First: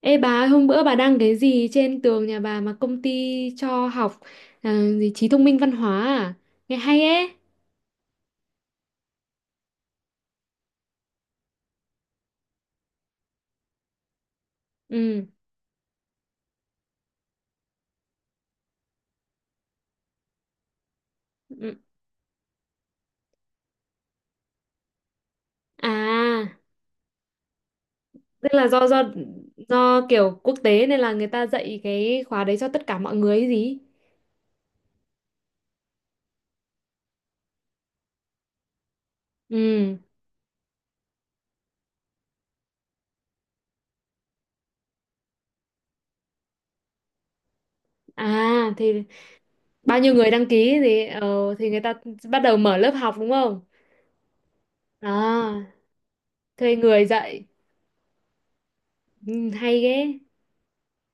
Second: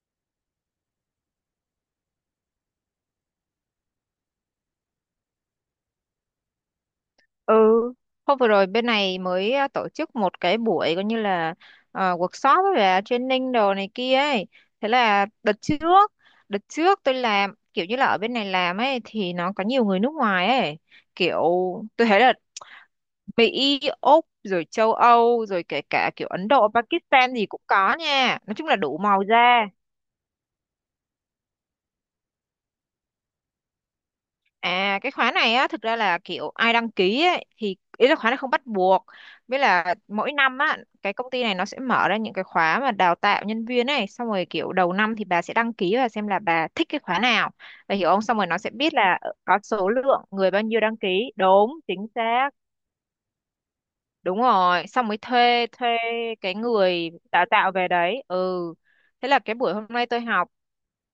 Ê bà ơi, hôm bữa bà đăng cái gì trên tường nhà bà mà công ty cho học à, gì trí thông minh văn hóa à? Nghe hay ấy. Ừ, hôm vừa rồi bên này mới tổ chức một cái buổi coi như là workshop với là training đồ này kia ấy. Thế Ừ. là đợt trước tôi làm kiểu như là ở bên này làm ấy thì nó có nhiều người nước ngoài ấy. Kiểu Ừ. tôi thấy là Mỹ, Úc rồi châu Âu rồi kể cả kiểu À, Ấn Độ, Pakistan gì cũng có nha. tức Nói chung là là do đủ do màu da. do kiểu quốc tế nên là người ta dạy cái khóa đấy cho tất cả mọi người ấy gì? À, cái khóa này á thực ra là kiểu ai đăng ký ấy, thì ý là khóa này không bắt buộc, với Ừ. là mỗi năm á cái công ty này nó sẽ mở ra những cái khóa mà đào tạo nhân viên ấy, xong rồi kiểu đầu năm thì bà sẽ đăng ký và xem là bà thích cái khóa nào, bà hiểu không, xong rồi nó sẽ À biết thì là có số bao nhiêu lượng người đăng người bao ký nhiêu đăng gì ký thì đúng người ta chính bắt xác. đầu mở lớp học đúng không? Đúng rồi, xong mới thuê À, thuê cái thuê người người dạy. đào tạo về đấy. Ừ, thế là Ừ, cái buổi hay hôm nay ghê. tôi học,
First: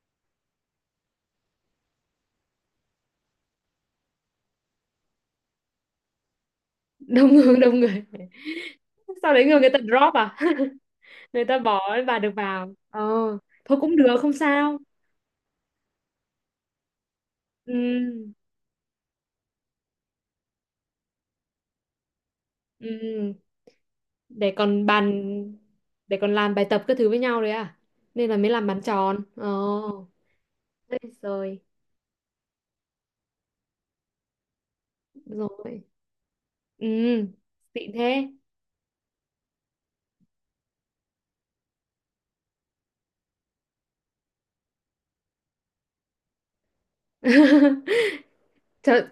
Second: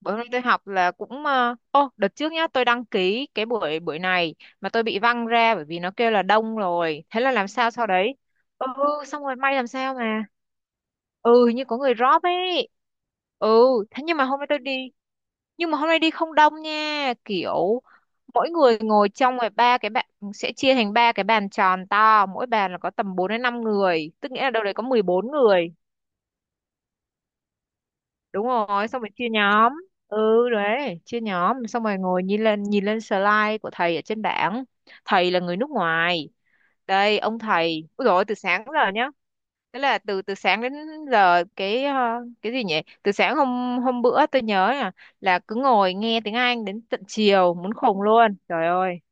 bữa nay tôi học là cũng ô, đợt trước nhá tôi đăng ký cái buổi buổi này mà tôi bị văng ra bởi vì nó kêu là đông rồi, thế là Đông làm người sao đông sau người. đấy. Ừ, xong Sau rồi đấy may người làm người ta sao drop mà, à? Người ừ, hình ta như có bỏ người bà drop được ấy. vào ờ, Ừ, thôi cũng thế được nhưng mà không hôm nay tôi sao. đi, nhưng mà hôm nay đi không đông nha, kiểu Ừ, mỗi người ngồi trong ngoài ba cái bạn, sẽ chia thành ba cái bàn tròn to, mỗi bàn là có tầm 4 ừ. đến 5 người, tức nghĩa là Để đâu đấy có còn mười bàn, bốn người. để còn làm bài tập các thứ với nhau đấy à, nên là Đúng mới làm bàn rồi, xong rồi tròn chia ờ. nhóm. Ừ Ê, đấy, chia rồi, nhóm xong rồi ngồi nhìn lên, nhìn lên slide của thầy ở trên bảng. Thầy là người nước rồi, ngoài. ừ, Đây ông thầy, xịn ôi rồi thế. từ sáng đến giờ nhá. Thế là từ từ sáng đến giờ cái cái gì nhỉ, từ sáng hôm hôm bữa tôi nhớ là cứ ngồi nghe tiếng Anh đến tận chiều muốn khùng luôn, trời ơi. Trời,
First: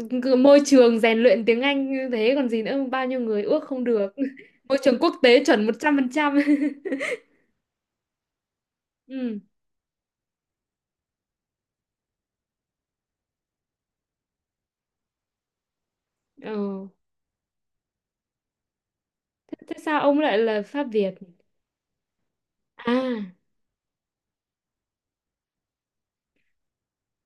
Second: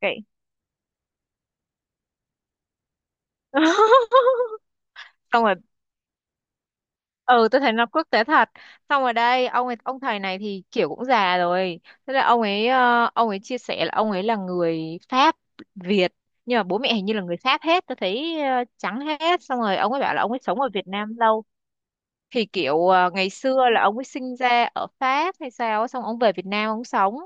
Cái cứ môi trường rèn luyện tiếng Anh như thế còn gì nữa, bao nhiêu người ước không được. Môi trường quốc tế xong rồi, chuẩn 100%. ừ tôi thấy nó quốc tế thật. Xong rồi Ừ, đây ông thầy này thì kiểu cũng già rồi. Thế là ông ấy chia sẻ là ông ấy là người Pháp Việt, ờ. nhưng mà bố mẹ hình như là người Pháp hết tôi thấy, trắng hết. Thế, Xong thế rồi ông sao ấy bảo ông là ông lại ấy sống là ở Pháp Việt Việt? Nam lâu, thì kiểu ngày À, xưa là ông ấy sinh ra ở Pháp hay sao á, xong ông về Việt Nam ông sống.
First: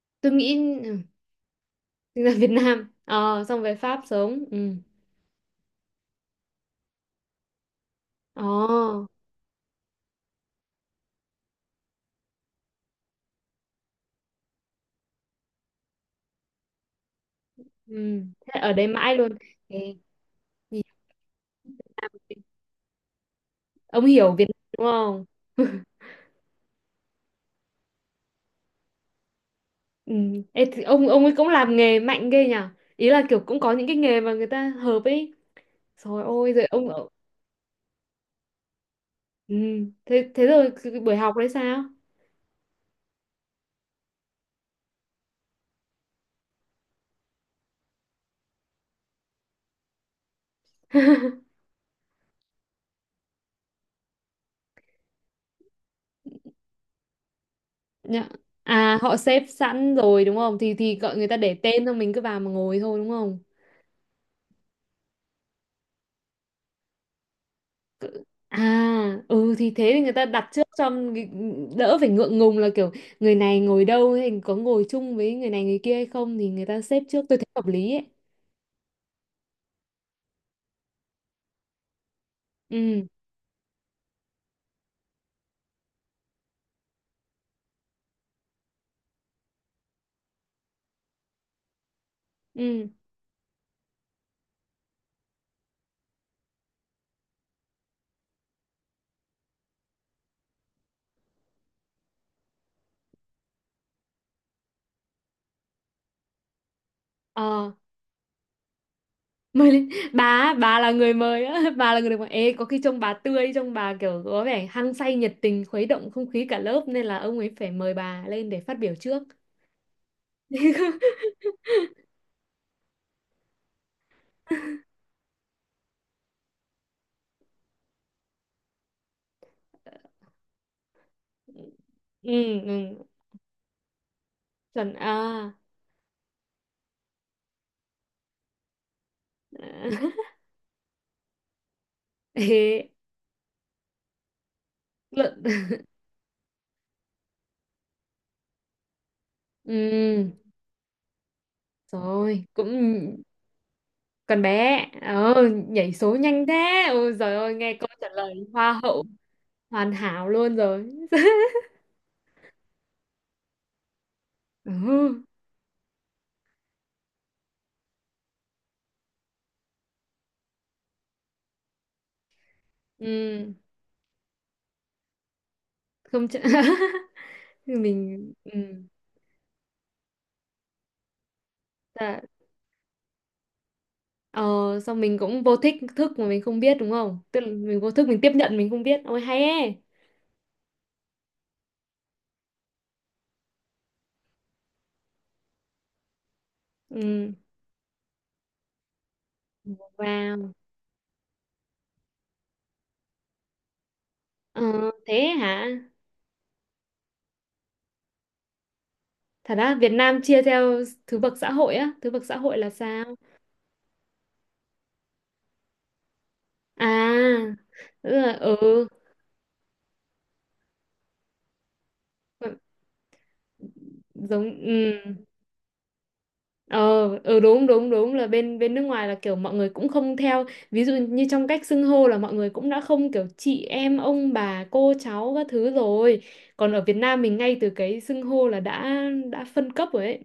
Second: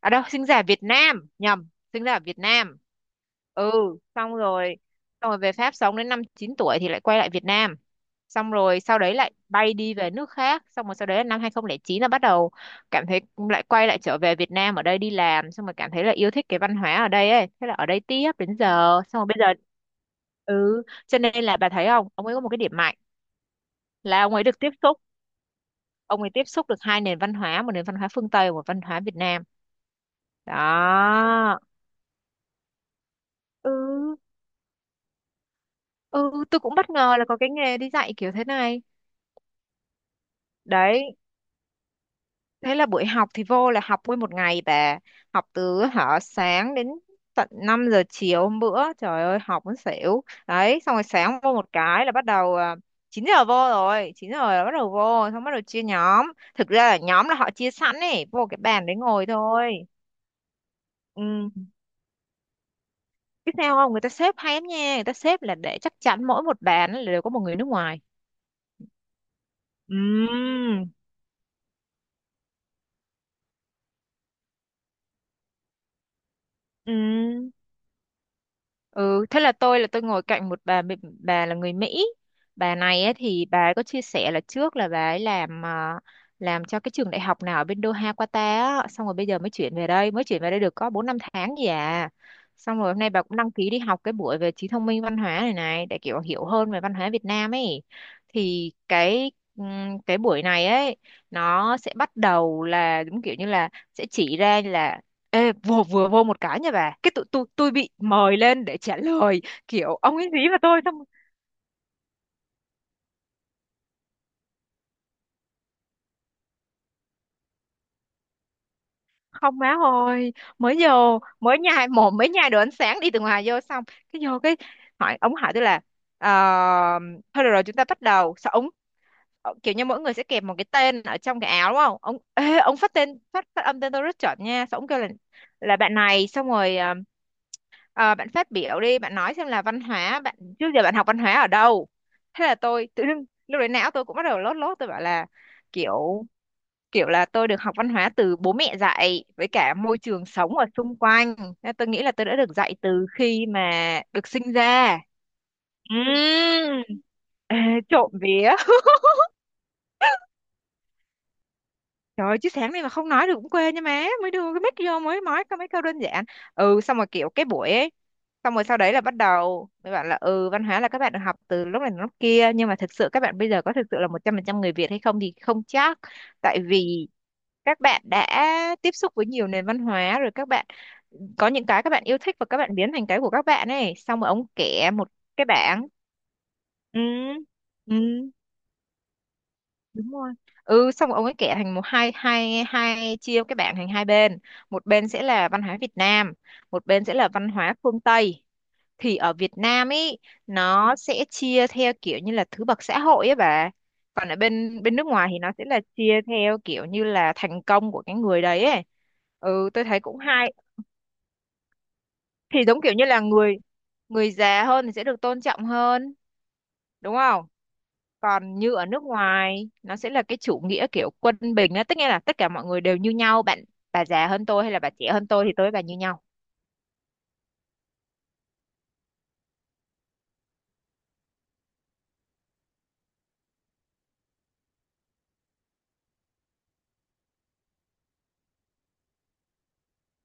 À đâu, tôi sinh nghĩ ra ở Việt ừ. Nam, nhầm. Sinh ra ở Sinh ra Việt Việt Nam. Nam, ờ, xong Ừ, về Pháp xong sống. Ừ. rồi xong rồi về Pháp sống đến năm 9 tuổi thì lại quay lại Việt Nam. Xong rồi sau Ờ. đấy lại bay đi về nước khác, xong rồi sau đấy là năm 2009 là bắt đầu cảm thấy, lại quay lại trở về Việt Nam, ở đây đi làm xong rồi cảm thấy là yêu thích cái văn hóa ở đây ấy, thế là ở đây Ừ, tiếp đến thế giờ ở đây mãi xong rồi luôn. bây giờ. Ê, nhìn Ừ, cho nên là bà thấy Việt không, ông Nam- ấy có một cái điểm mạnh ông là hiểu ông Việt ấy được tiếp Nam đúng xúc, không? ông ấy tiếp xúc được hai nền văn hóa, một nền văn hóa phương Tây và một văn hóa Việt Nam. Ừ. Ê, thì ông ấy cũng Đó. làm nghề mạnh ghê nhở, ý là kiểu cũng có những cái Ừ, nghề mà người ta hợp ấy. Rồi ừ, ôi tôi rồi cũng ông bất ở- ngờ là có cái nghề đi dạy kiểu thế này. Ừ. Thế thế rồi cái buổi Đấy, học đấy sao? thế là buổi học thì vô là học nguyên một ngày bà, học từ hả sáng đến tận 5 giờ chiều hôm bữa, trời ơi học muốn xỉu đấy. Xong rồi sáng vô một cái là bắt đầu 9 giờ vô, rồi 9 giờ là bắt đầu vô, xong bắt đầu chia nhóm. Thực ra là nhóm là họ chia sẵn ấy, Dạ. vô cái bàn đấy À họ ngồi xếp thôi. sẵn rồi đúng không, thì gọi người ta Ừ, để tên xong mình cứ vào mà ngồi thôi đúng không? biết sao không, người ta xếp hay lắm nha, người ta xếp là để chắc chắn mỗi một bàn là đều có một người nước ngoài. À, ừ thì thế thì người ta đặt trước Ừm, cho cái- đỡ phải ngượng ngùng là kiểu người này ngồi đâu hay có ngồi chung với người này người kia hay không, thì người ta xếp trước, tôi thấy ừ. hợp lý ấy. Ừ, thế là tôi ngồi cạnh một bà Mỹ- bà là người Mỹ. Bà Ừ, này ấy, thì bà ấy có chia sẻ là trước là bà ấy làm làm cho cái trường đại học nào ở bên Doha Qatar á, xong rồi bây giờ mới chuyển về đây, mới chuyển về đây được có 4 5 tháng gì à. Xong ừ. rồi hôm nay bà cũng đăng ký đi học cái buổi về trí thông minh văn hóa này này để kiểu hiểu hơn về văn hóa Việt Nam ấy. Thì cái buổi này ấy nó sẽ bắt đầu là đúng kiểu như là sẽ chỉ ra là. Ê, vừa vừa vô một cái nha bà, cái tụi tôi Ờ, bị mời lên để trả lời, mời lên. kiểu ông Bà, ấy gì á, mà bà tôi là xong, người mời á, bà là người được mời. Ê, có khi trông bà tươi, trông bà kiểu có vẻ hăng say nhiệt tình khuấy động không khí cả lớp nên là ông ấy phải mời bà lên để phát biểu trước. không má ơi. Mới vô mới nhai mồm mới nhai đồ, ánh sáng đi từ ngoài vô, xong cái vô hỏi, ông hỏi tôi là ờ, thôi được rồi chúng ta bắt đầu sao ông. Ờ, kiểu như mỗi người sẽ kẹp một cái tên ở trong cái áo đúng không ông, ê, Ừ, ông phát ừ, tên, phát phát âm tên tôi rất chuẩn nha, xong ông chuẩn kêu à. là bạn này, xong rồi bạn phát biểu đi, bạn nói xem là văn hóa bạn trước giờ bạn học văn hóa ở đâu. Thế là tôi Ê, tự dưng lúc đấy não tôi cũng bắt đầu lót lót, tôi bảo là luận. kiểu, là tôi được học văn hóa từ bố mẹ dạy với cả môi trường Ừ, sống ở xung quanh. Nên tôi nghĩ là tôi đã rồi, được cũng dạy từ khi mà được Con sinh bé, ra. ờ, Ừm, nhảy số nhanh thế. Ôi giời ơi, ê, nghe câu trả trộm lời vía. hoa hậu hoàn hảo luôn rồi. Trời ơi, chứ sáng nay mà không nói được cũng quê nha má. Mới đưa cái mic vô mới Ừ, nói có mấy câu đơn giản. Ừ, xong rồi kiểu cái buổi ấy. Xong rồi sau đấy là bắt đầu, mới bảo là ừ văn hóa là các bạn được học từ lúc này đến lúc kia, nhưng mà thực sự các bạn ừ, bây giờ có thực sự là 100% người Việt hay không thì không chắc. không chả... Tại vì các bạn đã mình ừ. tiếp xúc với nhiều nền văn hóa, rồi các bạn có những cái các bạn yêu Dạ. thích, và các bạn biến thành cái của các bạn ấy. Xong rồi Ờ, ông kể xong một mình cũng cái vô thích bảng. thức mà mình không biết đúng Ừ, không? Tức là mình vô ừ, thức mình tiếp nhận mình không biết. Ôi hay ấy. đúng rồi, ừ, xong ông ấy kẻ thành một hai hai hai, chia cái bảng thành hai bên, một bên sẽ là văn hóa Việt Nam, một bên sẽ là Ừ. văn hóa phương Tây. Thì ở Việt Nam ấy Wow. nó sẽ chia theo kiểu như là thứ bậc xã hội ấy bà, còn ở Ờ, bên bên nước thế ngoài thì nó sẽ hả? là chia theo kiểu như là thành công của cái người đấy ấy. Thật Ừ, á, tôi Việt thấy cũng Nam chia hay. theo thứ bậc xã hội á, thứ bậc xã hội Thì là giống kiểu sao? như là người người già hơn thì sẽ được tôn trọng hơn đúng không, À, tức là còn như ở ừ. nước ngoài nó sẽ là cái chủ nghĩa kiểu quân bình á, tức nghĩa là tất cả Ừ, mọi người đều như nhau bạn. Bà già hơn giống tôi hay là bà ừ. trẻ hơn tôi thì tôi với bà như nhau. Ờ, ừ, đúng đúng đúng là bên bên nước ngoài là kiểu mọi người cũng không theo, ví dụ như trong cách xưng hô là mọi người cũng đã không kiểu chị em ông bà cô cháu các thứ rồi, còn ở Việt Nam mình ngay từ cái xưng hô là đã phân cấp rồi ấy,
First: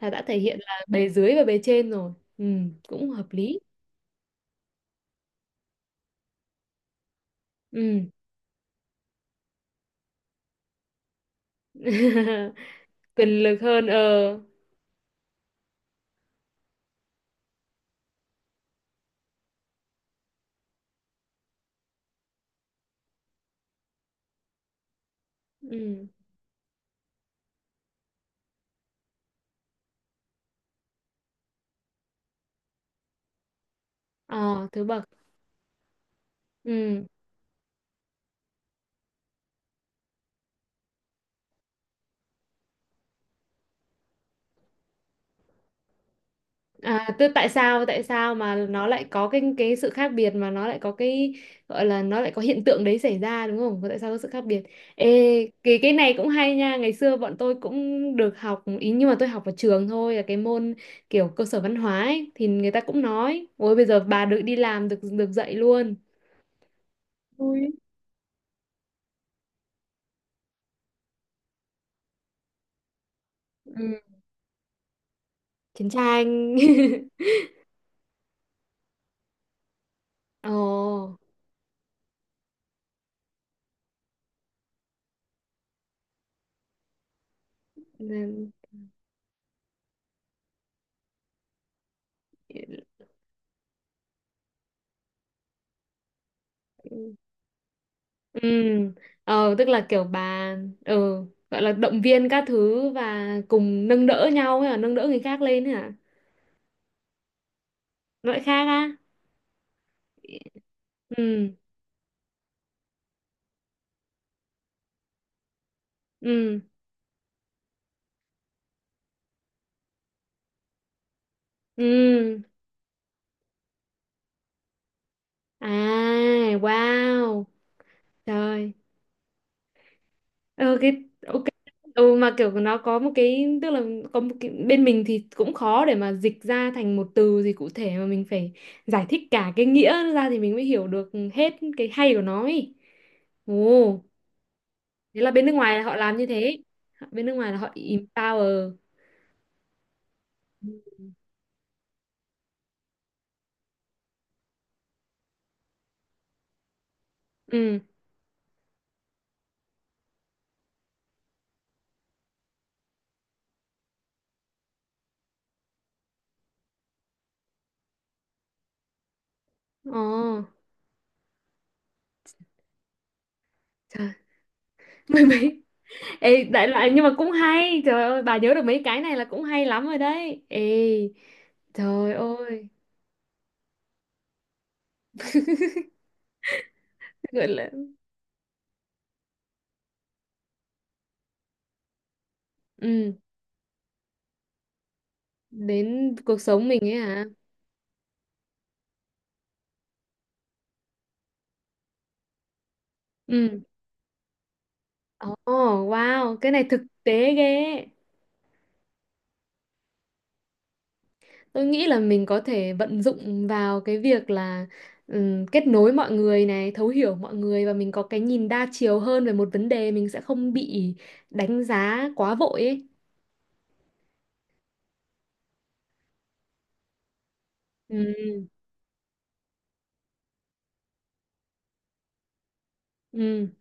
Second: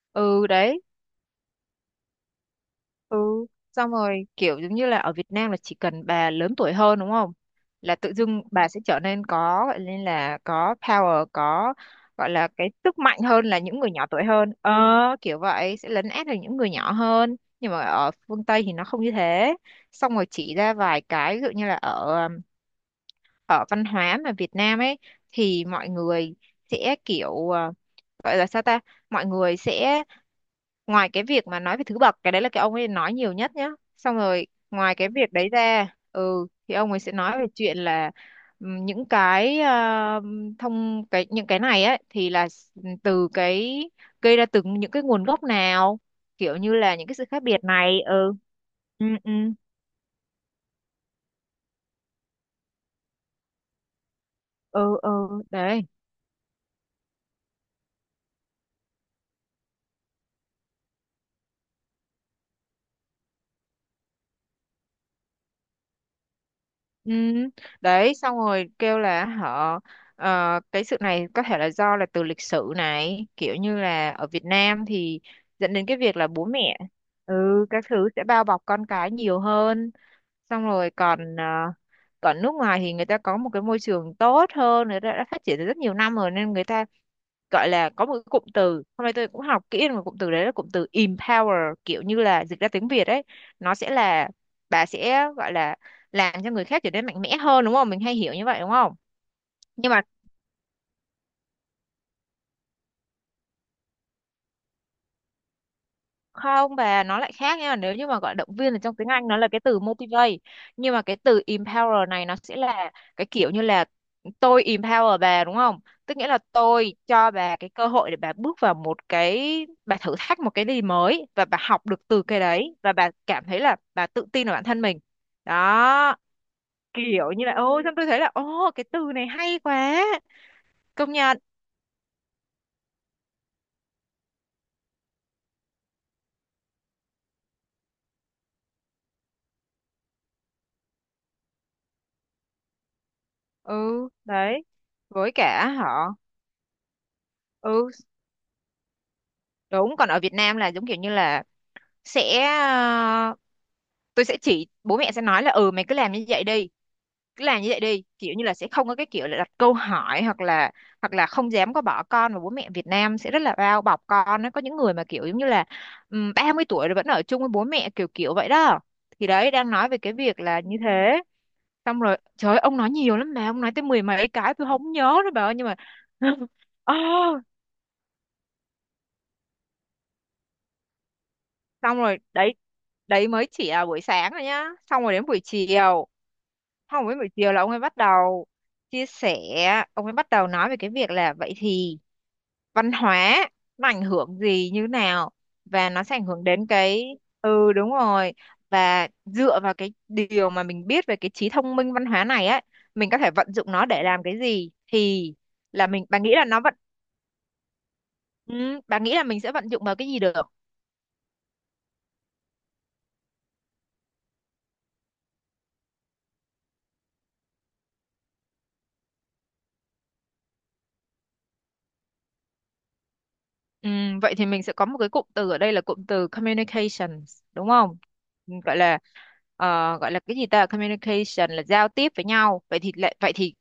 là đã thể Ừ hiện đấy. là bề dưới và bề trên rồi. Ừ, cũng hợp Ừ, lý. xong rồi kiểu giống như là ở Việt Nam là chỉ cần bà lớn tuổi hơn đúng không, là Ừ. tự dưng bà sẽ trở nên có, gọi nên là có power, có gọi là cái sức mạnh Quyền hơn lực là những hơn người nhỏ tuổi ờ. hơn. Ờ, kiểu vậy sẽ lấn át được những người nhỏ hơn, nhưng mà ở phương Tây thì nó không như thế. Xong rồi chỉ ra vài cái ví dụ như là ở ở văn hóa mà Việt Nam ấy thì mọi Ừ. người sẽ kiểu, gọi là sao ta, mọi người sẽ ngoài cái việc mà nói về thứ bậc, cái đấy là cái ông ấy nói nhiều nhất nhá, xong rồi Ờ thứ ngoài bậc cái việc đấy ra, ừ thì ông ấy ừ. sẽ nói về chuyện là những cái thông, cái những cái này ấy thì là ừ, từ cái gây ra, từ những cái nguồn gốc nào, kiểu như là những À, cái sự tức khác tại biệt sao này. tại sao Ừ, mà nó lại ừ, có ừ, cái sự khác biệt mà nó lại có cái gọi là nó lại có hiện tượng đấy xảy ra đúng không? Tại sao có sự khác biệt? ừ, ừ Ê, đấy. cái này cũng hay nha. Ngày xưa bọn tôi cũng được học ý, nhưng mà tôi học ở trường thôi, là cái môn kiểu cơ sở văn hóa ấy, thì người ta cũng nói, ôi bây giờ bà được đi làm được được dạy luôn. Ừ Ui. đấy, xong rồi kêu là họ cái sự này có thể là do là từ lịch sử này, kiểu như Ừ, là ở Việt Nam thì dẫn đến chiến cái việc là bố tranh. mẹ ừ các thứ sẽ bao bọc con cái nhiều hơn, xong rồi còn còn nước ngoài thì người ta có một cái môi trường tốt hơn, người ta đã phát triển từ rất nhiều năm rồi nên người ta gọi là có một cái cụm từ, hôm nay tôi cũng học kỹ được một cụm từ đấy là cụm từ empower, kiểu như là dịch ra tiếng Việt ấy, nó sẽ là bà sẽ gọi là làm cho người khác trở Ồ. nên mạnh mẽ hơn, đúng không? Mình hay hiểu Ừ, như vậy đúng không? ờ, tức là Nhưng mà kiểu bà ừ, gọi là động viên các thứ và cùng nâng đỡ nhau hay là nâng đỡ người khác lên ấy hả? không, bà, nó lại khác nha. Nếu như mà Nó gọi lại động khác viên thì trong á. tiếng Anh nó là cái từ motivate. Nhưng mà cái từ Ừ, empower này nó sẽ là cái kiểu như là tôi empower bà, đúng không? Tức nghĩa là ừ, tôi cho bà cái cơ hội để bà bước vào một cái, bà thử thách một cái gì mới, và bà học được từ cái ừ. đấy và bà cảm thấy là bà tự tin vào bản thân mình. Đó, À, kiểu như wow. là ôi, xong tôi thấy là ô, Trời. cái từ này hay quá. Ừ, cái Công nhận. ok. Ừ, mà kiểu nó có một cái tức là có một cái, bên mình thì cũng khó để mà dịch ra thành một từ gì cụ thể mà mình phải giải thích cả cái nghĩa ra thì mình mới hiểu được hết cái hay của nó ấy. Ồ. Ừ, đấy, Thế là với bên nước cả ngoài là họ họ. làm như thế, bên nước ngoài là họ Ừ, empower. đúng. Còn ở Việt Nam là giống kiểu như là sẽ tôi sẽ chỉ, bố mẹ sẽ nói là ừ mày cứ làm như vậy đi. Cứ làm như Ừ. vậy đi, kiểu như là sẽ không có cái kiểu là đặt câu hỏi, hoặc là không dám có bỏ con. Và bố mẹ Việt Nam sẽ rất là bao bọc con, nó có những người mà kiểu giống như là 30 tuổi rồi vẫn ở chung với bố mẹ, kiểu kiểu vậy đó. Thì đấy đang nói về Ồ. cái việc là như thế. Xong rồi trời ơi, ông nói nhiều lắm mà, ông nói tới mười Trời. mấy cái tôi không nhớ Mười nữa bà ơi, mấy. nhưng mà Ê, đại loại ờ, nhưng mà cũng hay, trời ơi bà nhớ được mấy cái này là cũng hay lắm rồi đấy. Ê, xong trời rồi đấy. ơi, Đấy mới chỉ là buổi sáng rồi nhá. Xong rồi đến buổi chiều. Không, với buổi gọi chiều là ông là ấy bắt đầu chia sẻ. Ông ấy bắt đầu nói về cái việc là vậy thì văn ừ hóa nó ảnh hưởng gì như nào, và nó đến sẽ ảnh cuộc hưởng đến sống mình ấy cái, hả. ừ đúng rồi. Và dựa vào cái điều mà mình biết về cái trí thông minh văn hóa này á, mình có thể vận Ừ. dụng nó để làm cái gì, thì Ồ. là mình, bà nghĩ Wow, là cái nó này vận, thực tế ghê. ừ, bà nghĩ là mình sẽ vận dụng vào cái gì được? Tôi nghĩ là mình có thể vận dụng vào cái việc là kết nối mọi người này, thấu hiểu mọi người và mình có cái nhìn đa chiều hơn về một vấn đề, mình sẽ không bị đánh giá quá vội ấy. Ừ, vậy thì mình sẽ có một cái cụm từ ở đây là cụm từ communications đúng không? Ừ, Ừ, gọi là ờ, gọi là cái gì ta, communication là giao tiếp với nhau. Vậy thì lại, vậy ừ, thì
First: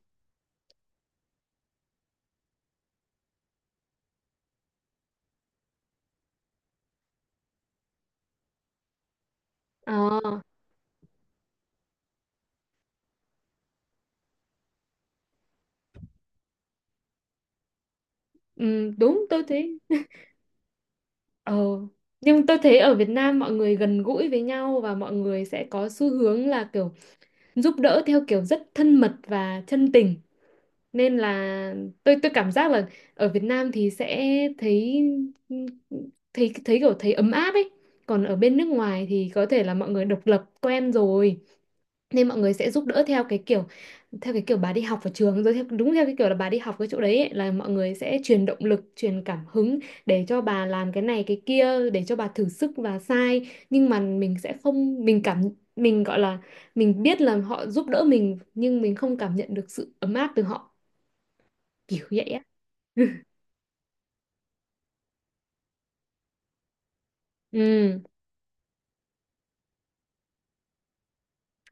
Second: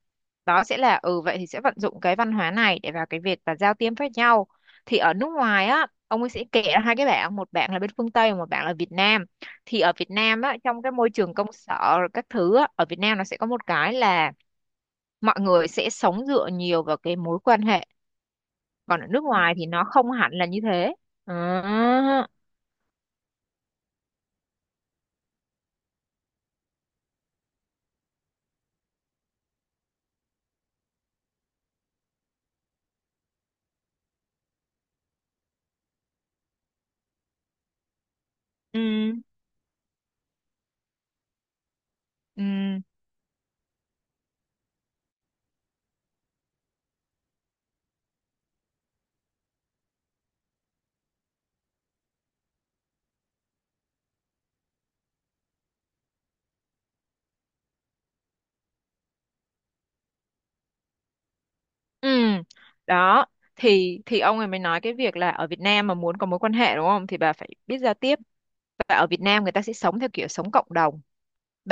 đó sẽ là, ừ vậy thì sẽ vận dụng cái văn hóa này để vào cái việc là giao tiếp với nhau. Thì ở nước ngoài á, ông ấy sẽ kể ra hai cái bảng, một bảng là bên phương Tây và một bảng là Việt Nam. Thì ờ, ở Việt Nam á, trong cái môi trường công sở rồi các thứ á, ở Việt Nam nó sẽ có một cái là mọi người sẽ sống dựa nhiều vào cái mối quan hệ, ừ, còn ở nước đúng tôi ngoài thì thấy. nó không hẳn là như thế. Ờ, À, nhưng tôi thấy ở Việt Nam mọi người gần gũi với nhau và mọi người sẽ có xu hướng là kiểu giúp đỡ theo kiểu rất thân mật và chân tình. Nên là tôi cảm giác là ở Việt Nam thì sẽ thấy thấy thấy kiểu thấy ấm áp ấy, còn ở bên nước ngoài ừ, thì có thể là mọi người độc lập quen rồi, nên mọi người sẽ ừ, giúp đỡ theo cái kiểu, theo cái kiểu bà đi học ở trường rồi theo, đúng theo cái kiểu là bà đi học cái chỗ đấy ấy, là mọi người sẽ truyền động lực truyền cảm hứng để cho bà làm cái này cái kia để cho bà thử sức và sai, nhưng mà mình sẽ không mình cảm mình gọi là mình biết là họ giúp đỡ mình nhưng mình không cảm nhận được sự ấm áp từ họ, kiểu ừ. vậy á. Đó. Thì ông ấy mới nói cái việc là ở Việt Nam mà muốn có mối quan hệ đúng không thì bà phải biết Ừ. giao tiếp. Và ở Việt Nam người ta sẽ sống theo kiểu sống cộng đồng.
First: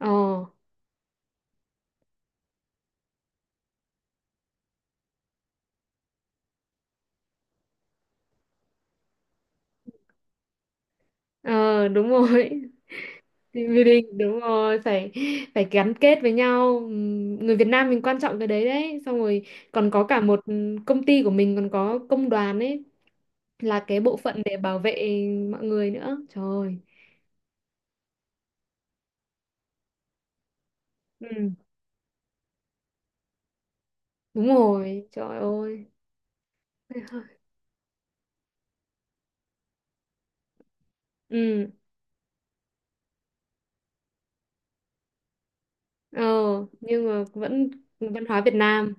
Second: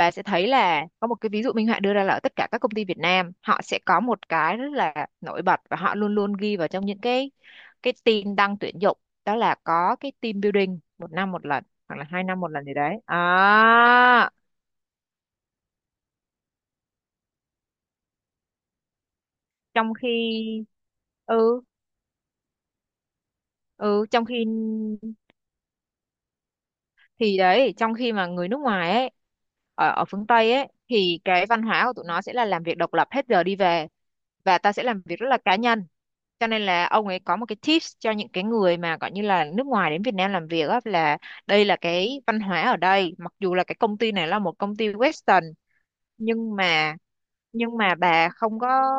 Ờ. sẽ thấy là có một cái ví dụ minh họa đưa ra là ở tất cả các công ty Việt Nam họ sẽ có một cái rất là nổi bật, và họ luôn luôn ghi vào trong những cái tin đăng tuyển dụng. Đó là có cái team building một năm một lần Ờ, hoặc là đúng 2 năm một rồi. lần gì đấy Team building à. đúng rồi, phải phải gắn kết với nhau. Người Việt Nam mình quan trọng cái đấy đấy, xong rồi còn Trong có khi cả một công ty của mình ừ còn có công đoàn ấy, là cái ừ bộ trong phận khi để bảo vệ mọi người nữa, trời ơi. thì đấy, trong khi mà người nước ngoài ấy, ở ở phương Tây ấy thì cái Ừ, văn hóa của tụi nó sẽ là làm việc độc lập hết giờ đi về, đúng và ta sẽ làm rồi, việc rất trời là cá ơi. nhân. Cho nên là ông ấy có một cái tips cho những cái người mà gọi như là nước ngoài đến Việt Nam làm việc á, là đây Ừ. là cái văn hóa ở đây, mặc dù là cái công ty này là một công ty Western, Ờ, nhưng mà nhưng mà vẫn nhưng mà văn bà hóa Việt không có, Nam.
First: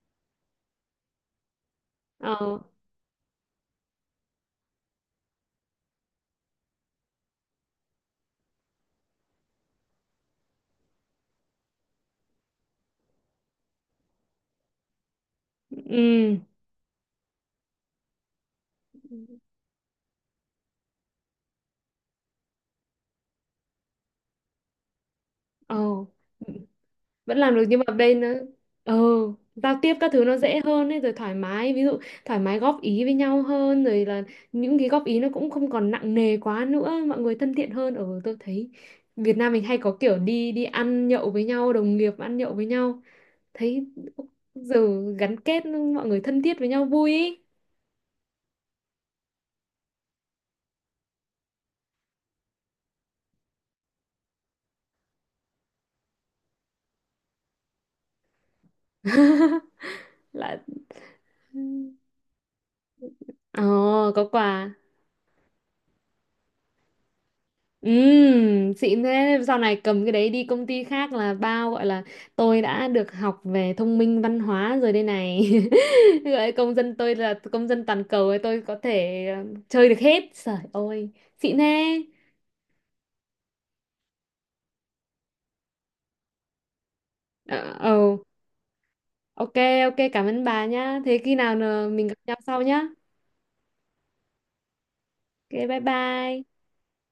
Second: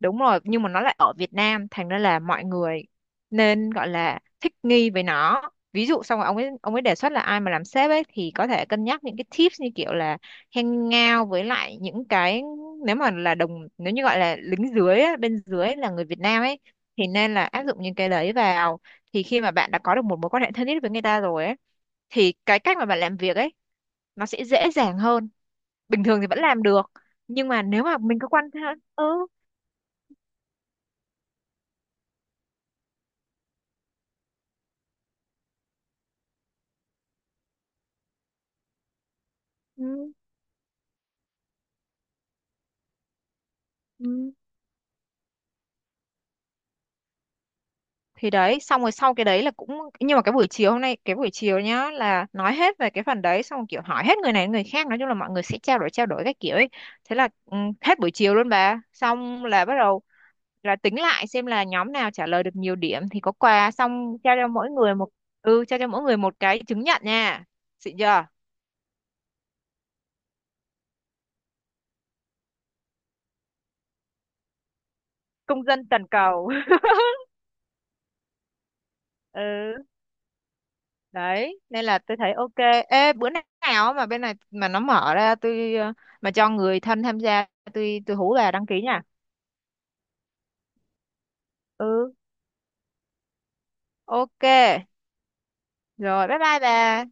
đúng rồi, nhưng mà nó lại ở Việt Nam thành ra là mọi Ờ. người nên gọi là thích nghi với nó. Ví dụ xong rồi ông ấy đề xuất là ai mà làm sếp ấy thì có thể cân nhắc những cái tips như kiểu là hangout với lại những cái, nếu mà là đồng, nếu như gọi là lính dưới á, bên dưới là người Việt Ừ. Nam ấy, thì nên là áp dụng những cái đấy vào, thì khi mà bạn đã có được một mối quan hệ thân thiết với người ta rồi ấy thì cái cách mà bạn làm việc ấy nó sẽ dễ dàng hơn. Ờ, Bình thường thì vẫn làm được, vẫn nhưng làm mà được nhưng nếu mà mà đây mình nó có quan hệ, ờ, ừ, giao tiếp các thứ nó dễ hơn ấy rồi thoải mái, ví dụ thoải mái góp ý với nhau hơn rồi là những cái góp ý nó cũng không còn nặng nề quá nữa, mọi người thân thiện hơn ở tôi thấy Việt Nam mình hay ừ, có kiểu đi đi ăn nhậu với nhau, đồng nghiệp ăn nhậu với nhau thấy ừ. giờ gắn kết mọi người thân thiết với nhau vui ý. Thì đấy, xong rồi sau cái đấy là cũng, nhưng mà cái buổi chiều hôm nay, cái buổi chiều nhá, là nói hết về cái phần đấy, xong rồi kiểu hỏi hết người này người khác, nói chung là mọi người sẽ trao đổi các kiểu ấy. Thế là ừ, hết buổi chiều luôn bà, xong là bắt đầu Là là tính lại xem là nhóm nào trả lời được nhiều điểm thì có ờ quà, xong có trao cho quà. mỗi người một, ừ, trao cho mỗi người một cái chứng nhận nha. Xịn chưa? Xịn thế, sau này cầm cái đấy đi công ty khác là bao gọi là tôi đã được học về thông minh văn hóa rồi đây này. Công dân toàn cầu. Gọi công dân tôi là công dân toàn cầu ấy, tôi có thể Ừ, chơi được hết, trời ơi. Xịn đấy nên là thế. tôi thấy ok. Ê, bữa nào mà bên này mà nó mở ra tôi mà cho người thân tham gia, Ờ. tôi Ồ. hú bà đăng ký nha. Ok. Ok cảm ơn bà nhá, thế khi nào mình Ừ gặp nhau sau nhá. ok, Ok, bye rồi bye bye. bye bà.